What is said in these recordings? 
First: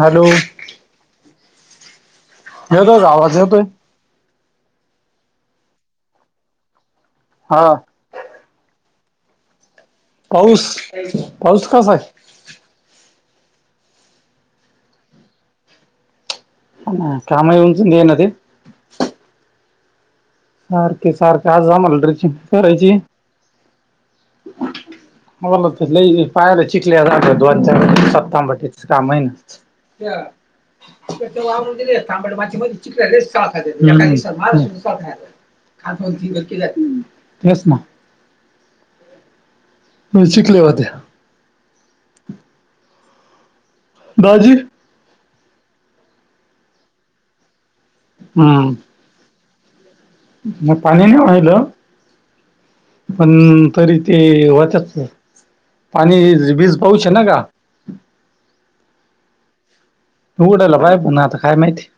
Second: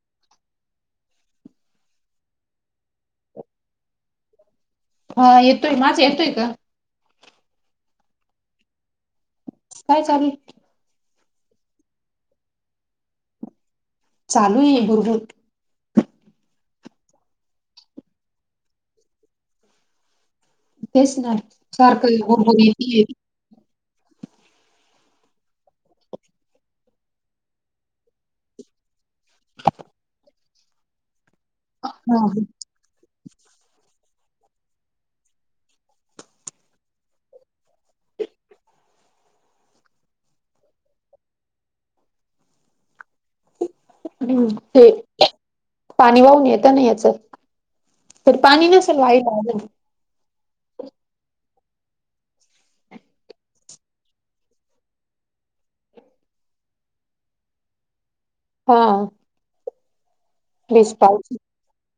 Hello. येतोय का आवाज येेतोय? हा येतोय माझा येतोय का? हा. काय चालू पाऊस, पाऊस कसा हाय? चालू आहे भुरबुर. ह कामही उमजु देना ते. सारखे तेच ना सारखे आज आम्हाला सारख ड्रेसिंग भुरभुर येतीये. आमाला तर लय पायाला चिखल्या झाल्यात दोन, चार दिवसात टमाटे कामहि नाहीच. हा ांब च [unintelligible] खातर केल्या तेच ना. शिकले होत्या. हम्म, दाजी हे पाणी वाहून येेत ना याच तर पाणी न व्हाइट हाय ग [unintelligible] मग पाणी नाही वाहिल? पण तरी ते होतात. पाणी आज, वीज पाऊस आहे ना गा? हा. उघडाला वीस पाहिजे पण पाऊस आता काय माहिती.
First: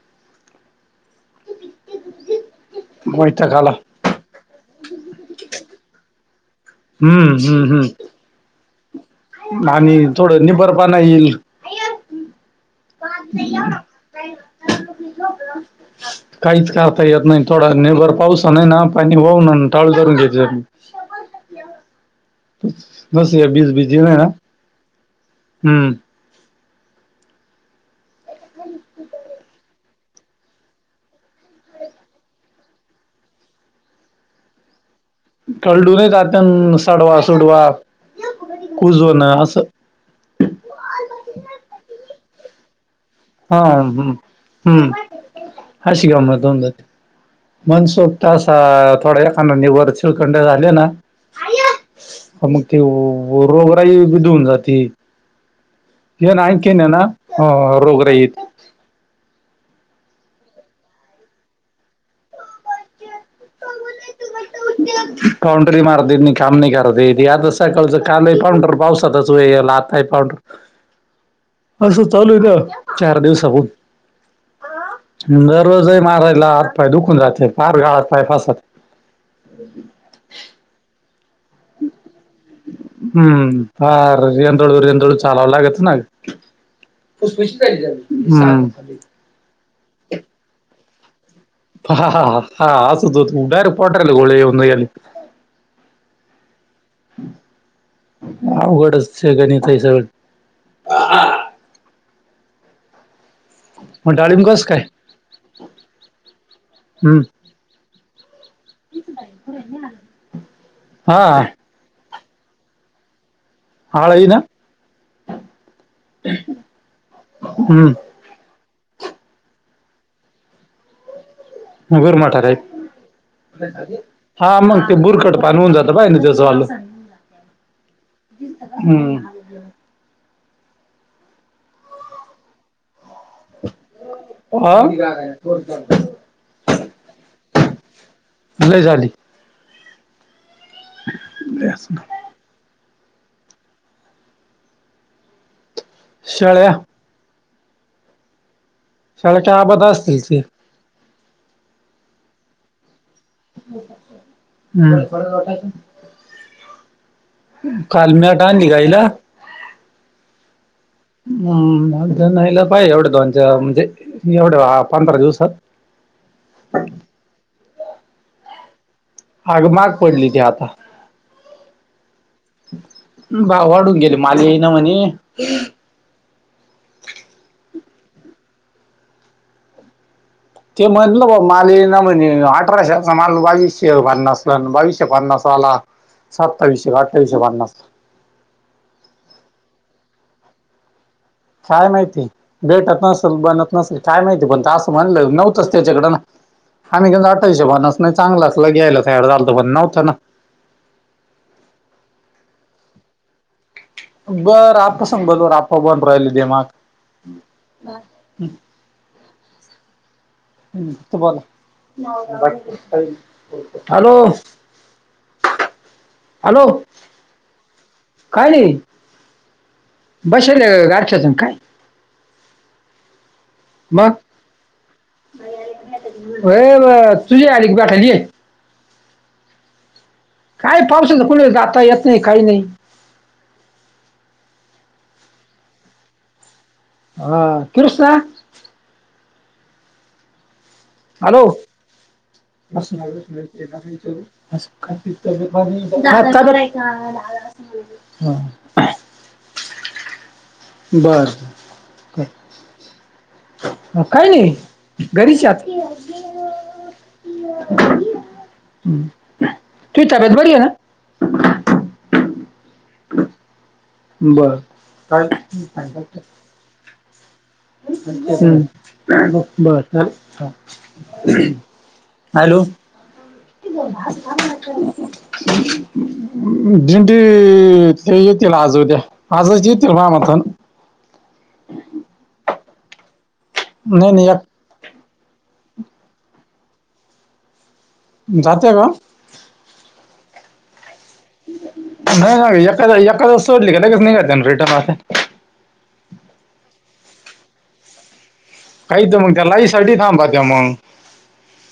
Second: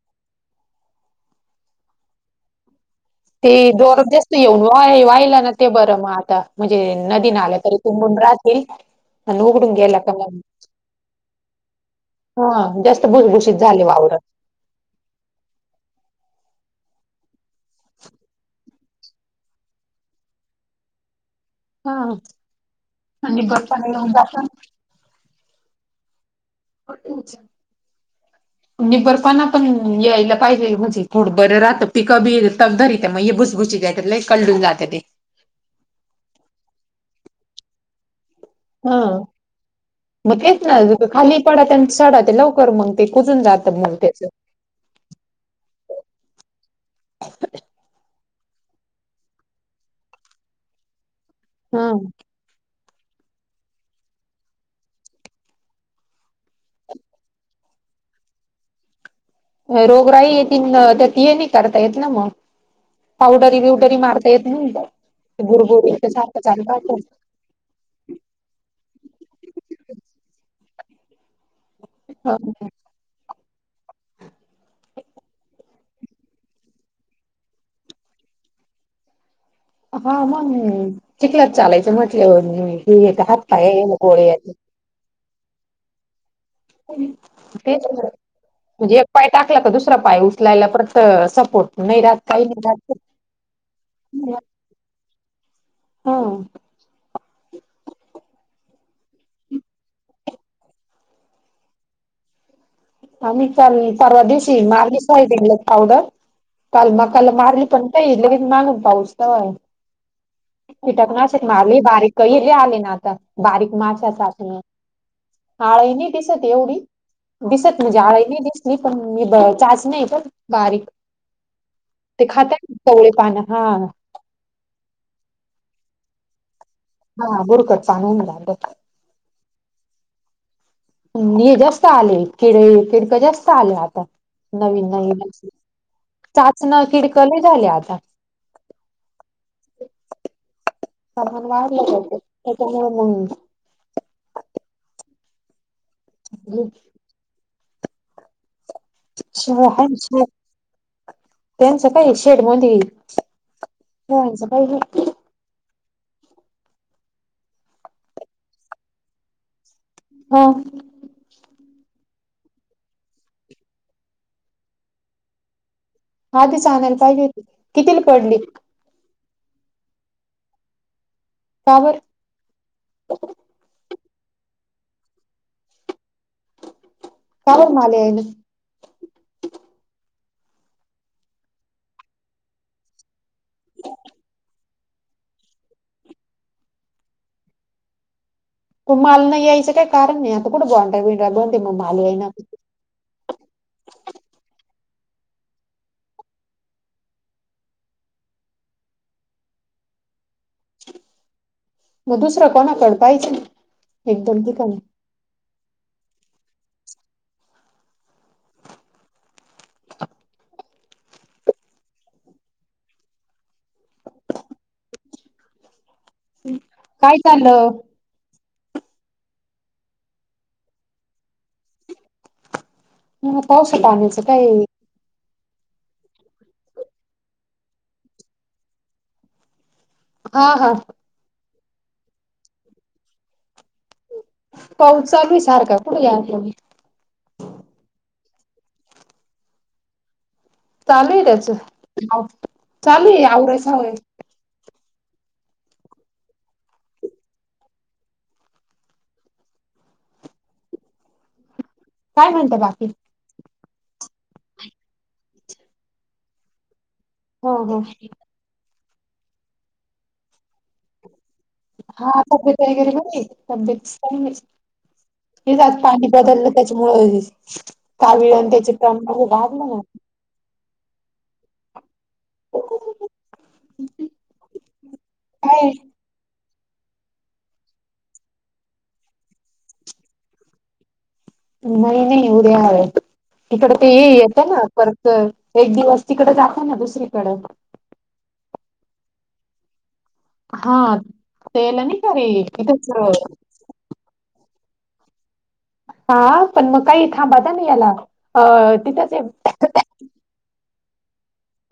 वैताग ते आला जोरात जास्त येऊन वाहिला ना ते बरं मग आता म्हणजे नदी हम्म नाल्या हम्म तरी हम्म तुंबून राह एक [unintelligible] आणि थोडं निबरपणा ईल. हा आहे. काम ते का नाही ना [unintelligible] [inaudible] काहीच करता येत नाही थोडा निबर पावसानेणा पाणी वाहून आणि टाळू धरून घेतले. हा बस आणि या निबर बीज पानी बीजी राहुन नाही ना जाताना. हम्म. असं होतं [unintelligible] निबरपणा पण यायला पाहिजे म्हंजे थोड बरं राहतं पिक बी तग धरित्या मग हे भुसभुशीत लई कल्डून जाते ते. कळडूनाय जात अन सडवा, सोडवा कुजून असं. म तेच ना इथे खाली पडत्या अन सडत्या लवकर मंग. हा हम्म, हम्म हशी गमत होऊन जाते. मनसोक्त असा थोडा येखानदा निबर चिळखंडे झाले ना ह्म्म. मग ती रोगराई धुऊन जाती. ह्यांन आणखीन ना अ रोगराई ये. रोगराही येतीन त्यात हे नाही करता येत ना मग पावडरी बिवडरी मारता. येत नाही पाउंडरी बुरबुरी तर मारता येथ नाही सारखं काम चालू नई राहतं. करता येती असच. सकाळचं काल आहे पाउंडर पावसातच वे याला आता आहे पावडर. असं चालू आहे ना चार दिवसा. दररोज हे मारायला हात पाय दुखून राहते फार गाळात पाय फस. [inaudible] हा मग चिखलात चालायचं म्हटल्यावर मी. ह्म्म फार यंदूळू येंदुळू चालावं लागत ना. उत्कृष्ट तेच ना एकदम [unintelligible] ह्म्म. म्हणजे एक पाय टाकला का दुसरा पाय उचलायला परत सप. ह्म्म हा हा हा असच होत डायरेक्ट पोटर्‍याला गोळे येऊ. [unintelligible] ह्म्म. अवघडए त्याच्याने सग. आम्ही काल मग परवा डाळिंब दिवशी कसं काय मारली सायटिंग ला पावडर काल हम्म मकाला मारली पण. की लगेच मागून पाऊस तर हा कीटकनाशक मारली बारीक. कही इडली आली ना आता बारीक. आळही माश्याचा ना [unintelligible] काळ नाही दिसत एवढी दिसत. हम्म आळी नाही दिसली पण मी बा चाचणी बारीक. ते गुरमाठा खात टाईप कवळी पान हा. हा मग ते बुरकट पान होऊन जातं. [unintelligible] हा बुरकट. [unintelligible] हम्. हे जास्त आले किडे किडका जास्त. आल्या आता हा नवीन नवीन चाचण खिडक लई झाल्य आता. लई झाली. सामान वाढलं [unintelligible] त्याच्यामुळ मंग. शळया. शाळ्या काय शेळ्या आबाद हाय न असतील शेळ ते त्यांचं काय शेड मंधी. हम्म. काल म्याट आणली का हिला? हम्म. हम् [unintelligible] पाहिजे एवढ्या दोनच्या म्हणजे एवढ्या पंधरा दिवसात. आधी सांगयला पाहिजे होती कितीला पडली? आग महाग पडली ती आता. का बरं. भाव वाढून गेले. [unintelligible] [unintelligible] ते म्हणलं बा माल येईना म्हणे अठराशेचा माल बावीसशे भांनासला बावीश. पन्नासवाला सत्तावीसशे का अठ्ठावीसशे पन्नास. माल नाही यायचं काही कारण नाही आता कुठं. काय माहिती [unintelligible] भेटत नसेल बनत नसेल काय माहिती पण असं म्हणलं नव्हतंच त्याच्याकड ना. आम्ही [unintelligible] अठ्ठावीसशे पन्नासन नाही चांगला असत तर घ्यायला तयार झालतो पण नव्हतं ना. म दुसरं कोणाकड पाहिचं ना. बरं आता सबजवर आप्पा बांधुन राहिले माग. [unintelligible] हॅलो. [inaudible] हॅलो. काय चाललं काय रे बसेले आहे गारठ्यातच अन काय. ह्या पावसा पाण्याचं काय व्हय तुझी आली की भेटायला ये. हा हा काय पाऊसच कुठे जाता येत नाही काही नाही. पाऊस चालूय आहे सारखा कुठे माल तुम्ही? हा कृष्णा? चालू आहे हॅलो. त्याच [inaudible] चालू आहे आवरायचं [unintelligible] [inaudible] बर. काय म्हणता बाकी? अ काय नाही घरीचय आता. हो घरी. तुई तब्येत बरीये ना? हा तब्येत वगैरे बरिय तब्येतच काही बर काय नाही हेच आज पाणी बदललं त्याच्यामुळ हम्म वाढलं ना बर. [inaudible] हॅलो. काय [unintelligible] ते येतील आज, उद्या आजच येतील या मता ना. नाही, नाही उद्या इकड ते हे नाही नाही येतं ना एक पर तर एक दिवस तिकड दाखव ना दुसरीकडं? जातोय का? हा तेला नाही का रे इतच सोचली का कस नाही का लगेच जन रेटर राहते. हा पण मग काही थांबताना याला अ काही तिथंच तर आहे. मग त्या लाइन साठी थांबत्या मग.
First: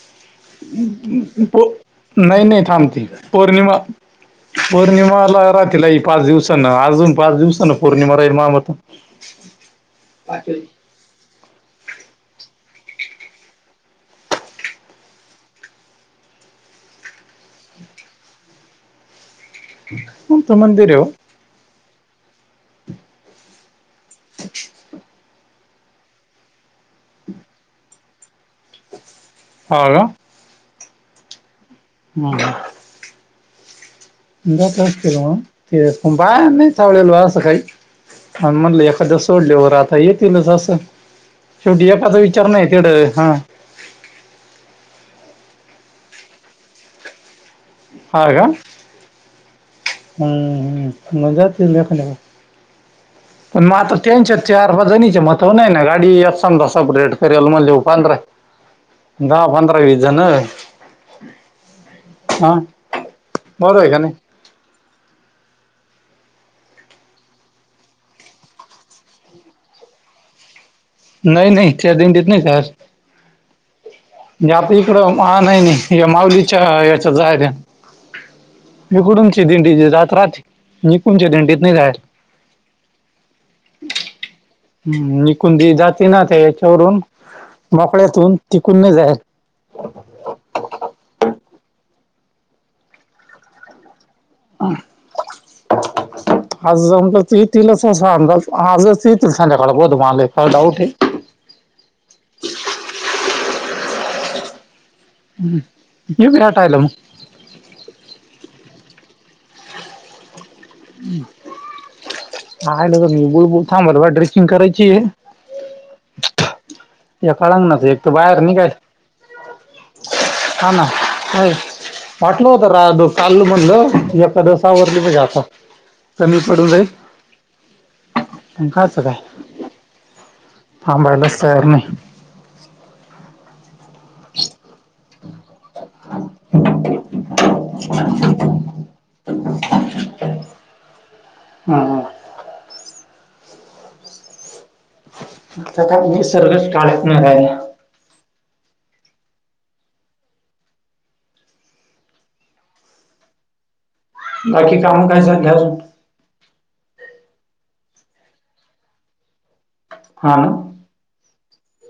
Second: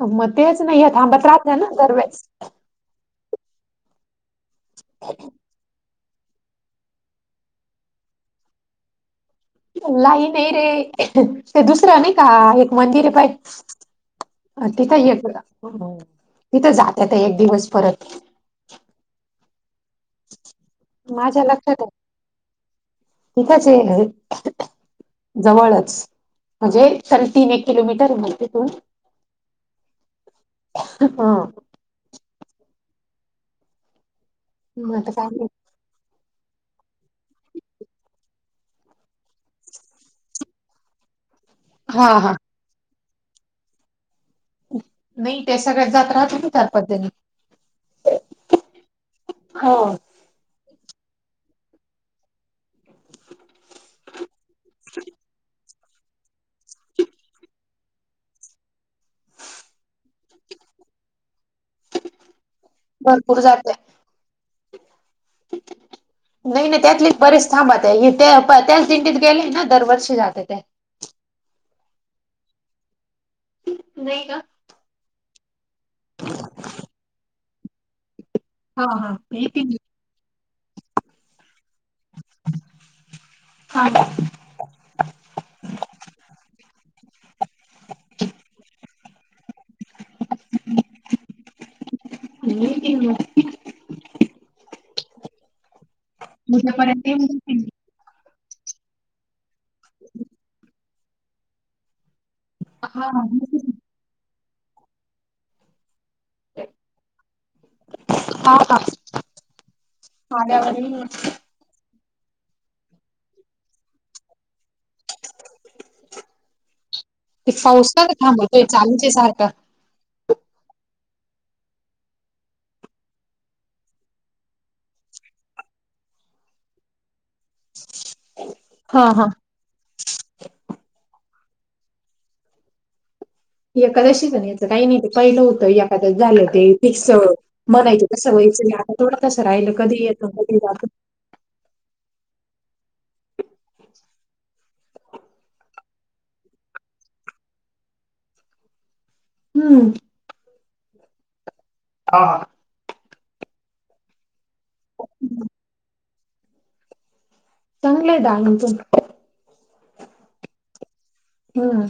हो मग. तेच नाही थांबत राहत ना दरवेळेस नाही, नाही थांबती. पौर्णिमा, पौर्णिमाला रात्रीला येईल. पाच दिवसांन अजून पाच दिवसांन पौर्णिमा राहील मा मते- लाईना रे ते दुसरं नाही का एक मंदिर आहे पाय अ तिथं येतो तिथं जाता एक दिवस परत? कोणत मंदीर ये ओ? माझ्या लक्षात आहे. इथेच ये जवळच. म्हणजे चल तीन, एक किलोमीटर म्हणे तिथून. हो का? हम्म. हम्म. नसल आता ते काय हो माहित. पण बाया नाही चावळले व असं काही? आणि म्हणले एकादस सोडल्यावर आता येतीलच असं शेवटी हा एकाचा हा विचार नाही तेढ हां नाही त्या सगळ्या जात राहतात ना चार पाच जणी हा का, हो हम् [unintelligible] पण मग आता त्यांच्या चार पाच जणीचे महत्व नाही ना गाडी यात समजा सपरेट करेल मग लव पांधर दहा, पांधरा, विस जण हा, भरपूर जाते बरोबर हे का नही [unintelligible] नाही नाही त्यातले बरेच थांबात्या, हिथं आहे त्याच दिंडीत गेले ना दरवर्षी जाते त्या नाही नाही त्या दिंडीत नाही जात नाही का? आता इकडं नाही, नाही या माउलीच्या याच्या जायाच्या हा हा इकडून ची दिंडी येतील नी जात राहाती, इकुणच्या दिंडीत नाही जात हा हम्म इकुनची दिंडी जाते ना त्या याच्यावरून, मोकळ्यातून तिकून नाही जात [unintelligible] उद्यापर्यंत येऊन हजार [unintelligible] जातील येतीलच असा अंदाज आजच येतील, संध्याकाळ तस तसा मला डाऊट हेय [unintelligible] [unintelligible] हां का [unintelligible] आहे ना का मी बुळबुल थांबल बा ड्रेसिंग करायचीय या ते कळगनाच एक पावसात तर बाहेर थांबतोय निघाय, चालूच आहे सारखा. हा ना काय वाटलं होत राव काल म्हणलं, एखादस आवरली म्हणजे आता कमी पडून जाईल खायचं हा हा काय, थांबायला तयार नाही एकाद्शीच अन् ह्याच काही नाही ते पहिलं होतं एखादच झालं ते फिक्स म्हणायच कसं वयचं नाही आता थोडं तसं राहिलं कधी येत कधी जातं हा हा. [unintelligible] [unintelligible] निसर्ग काळत नाही हाय हम्म. हां बाकी काम काय [unintelligible] चांगलय दहा मिनिट हां हम्म.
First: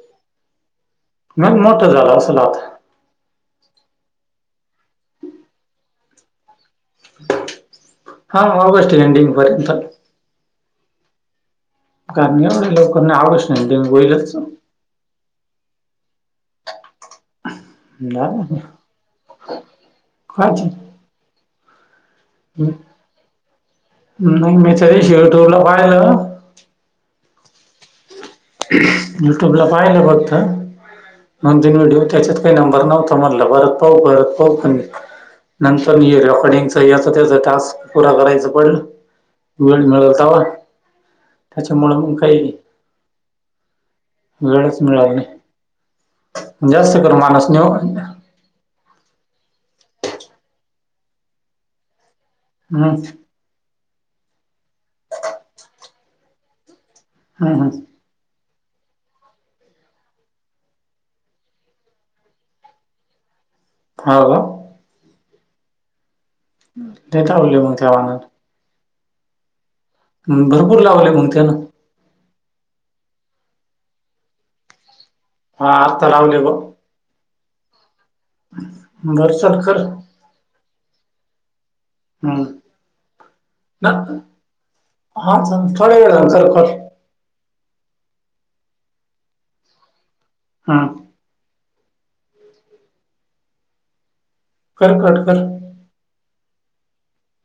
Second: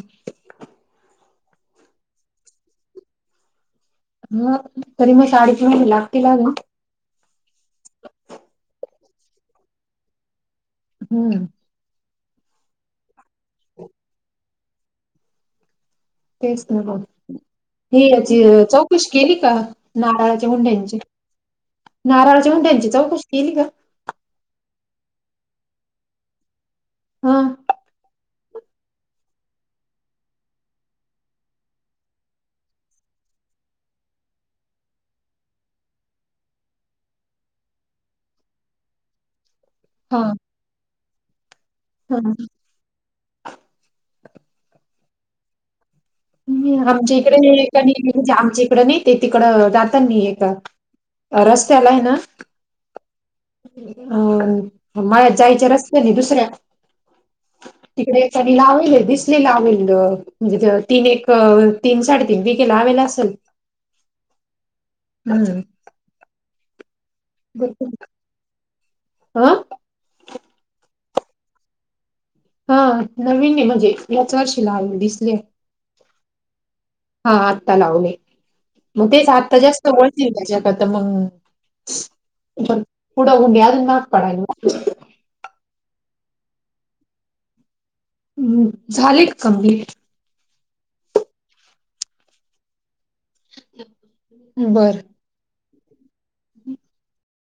मग मोठं झालं असंल आत? मग तरी शाळेचा माहिती लागल ना? हा मग ऑगस्ट एंडिंगपर्यंत हम्म. कारण एवढं लवकर नाही ऑगस्ट [unintelligible] होईलच तेच [unintelligible] हे याची झालं. चौकशी केली का, नारळाच्या काय ते? मुंड्यांची? नाराळाची मुंड्यांची त्यांची चौकशी केली का? नाही, मी तरी शिवटला पाहिलं हम्म. यूट्यूबला पाहिलं फक्त. दोन-तीन व्हिडिओ त्याच्यात काही नंबर नव्हता, म्हणला परत पाहु [unintelligible] नंतर रेकॉर्डिंगचा याच त्याचा टास्क पुरा करायचं पण वेळ मिळल हा तहा, त्याच्यामुळं मग हा काही वेळच मिळाल नाही. नाही, जास्त कर आमच्या माणूस इकडे, नेऊ हम्म, आमच्या इकडं नाही, ते तिकडं जातात नाही एक रस्त्याला आहे ना? [unintelligible] अं, मळ्यात जायच्या रस्त्याने दुसऱ्या हा हा. तिकडे सगळी लावलेलं दिसले लावलेलं तीन एक तीन साडेतीन वी केेला लावेल असेल हां का? हम्म. देतात [unintelligible] हं. भरपूर लावले मग त्यांन हं नवीन आहे म्हणजे याच वर्षी लावले दिसले. हा आता लावले हो हा, आता लावले. मग तेच बर चल आता कर जास्त वय त्याच्याकरता मग हम्म पुढं ना [unintelligible] पडायला हा मग थोड्या वेळानंतर कर हम्म्म झाली का कम्प्लीट? हा. [inaudible] बर. कर कट कर.